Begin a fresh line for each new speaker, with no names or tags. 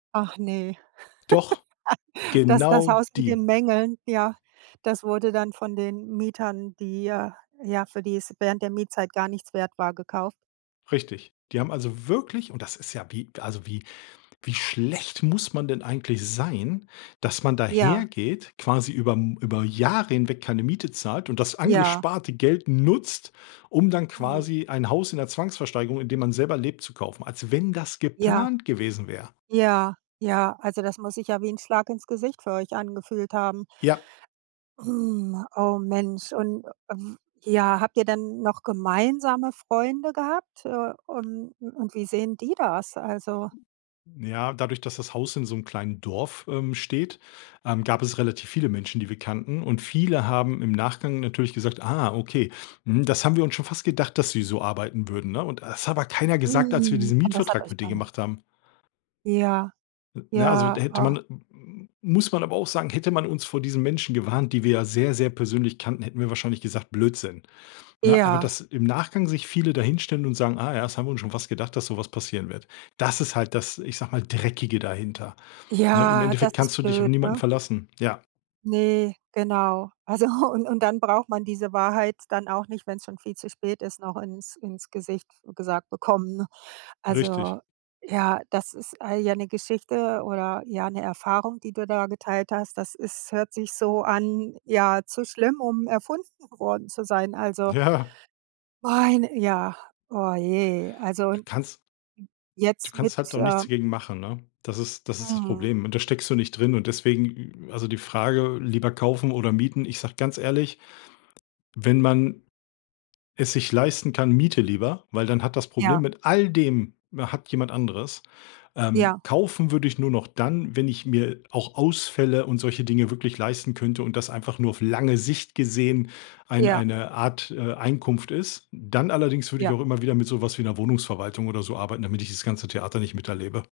Ach ne.
Doch,
Das das
genau
Haus mit
die.
den Mängeln, ja, das wurde dann von den Mietern, die, äh, ja für die es während der Mietzeit gar nichts wert war, gekauf
Richtig. Die haben also wirklich und das ist ja wie also, wie wie schlecht muss man denn eigentlich sein, dass man
Ja.
dahergeht, quasi über M über Jahre hinweg keine Miete zahlt und das
Ja.
angesparte Geld nutzt, um dann
Mhm.
quasi ein Haus in der Zwangsversteigerung, in dem man selber lebt, zu kaufen, als wenn das
Ja.
geplant gewesen wär.
Ja. Ja, also das muss sich ja wie 'n Schlag ins Gesicht für euch angefühlt haben.
Ja.
Oh Mensch. Und w ja, habt ihr denn noch gemeinsame Freunde gehabt? Äh, und und wie sehen die das? Also
Ja, dadurch, dass das Haus in so 'nem kleinen Dorf, ähm, steht, ähm, gab es relativ viele Menschen, die wir kannten und viele haben im Nachgang natürlich gesagt: „Ah okay, mhm, das haben wir uns schon fast gedacht, dass die so arbeiten würden,“ ne? Und das hat aber keiner gesagt, als wir
Hm.
diesen
Und das hat
Mietvertrag
euch
mit denen
[unintelligible]
gemacht haben.
Ja,
N na, also,
ja,
da hätte
oh.
man m muss man aber auch sagen, hätte man uns vor diesen Menschen gewarnt, die wir ja sehr, sehr persönlich kannten, hätten wir wahrscheinlich gesagt: „Blödsinn.“ Ne, aber
Ja.
dass im Nachgang sich viele da hinstellen und sagen: „Ah ja, das haben wir uns schon fast gedacht, dass so was passieren wird.“ Das ist halt das, ich sag mal, Dreckige dahinter. Ne, im
Ja, das
Endeffekt kannst
ist
du dich auf
blöd,
niemanden
ne?
verlassen. Ja.
Ne, genau. Also und und dann braucht man diese Wahrheit dann auch nicht, wenn's schon viel zu spät ist, noch ins ins Gesicht f gesagt bekommen, ne?
Richtig.
Also, ja, das ist all ja, 'ne Geschichte oder, ja, 'ne Erfahrung, die du da geteilt hast. Das ist hört sich so an ja, zu schlimm, um erfunden worden zu sein. Also
Ja.
meine ja, oh je. Also
Du kannst Du
jetzt mit
kannst halt auch nichts
ähm
gegen machen, ne? Das ist das ist das
Mhm.
Problem und da steckst du nicht drin und deswegen also die Frage, lieber kaufen oder mieten ich sag ganz ehrlich, wenn man es sich leisten kann, miete lieber, weil dann hat das Problem
Ja.
mit all dem hat jemand anderes. Ähm,
Ja.
kaufen würde ich nur noch dann, wenn ich mir auch Ausfälle und solche Dinge wirklich leisten könnte und das einfach nur auf lange Sicht gesehen ein
Ja.
eine Art, äh, Einkunft ist. Dann allerdings würde ich
Ja.
auch immer wieder mit so was wie 'ner Wohnungsverwaltung oder so arbeiten, damit ich das ganze Theater nicht miterlebe.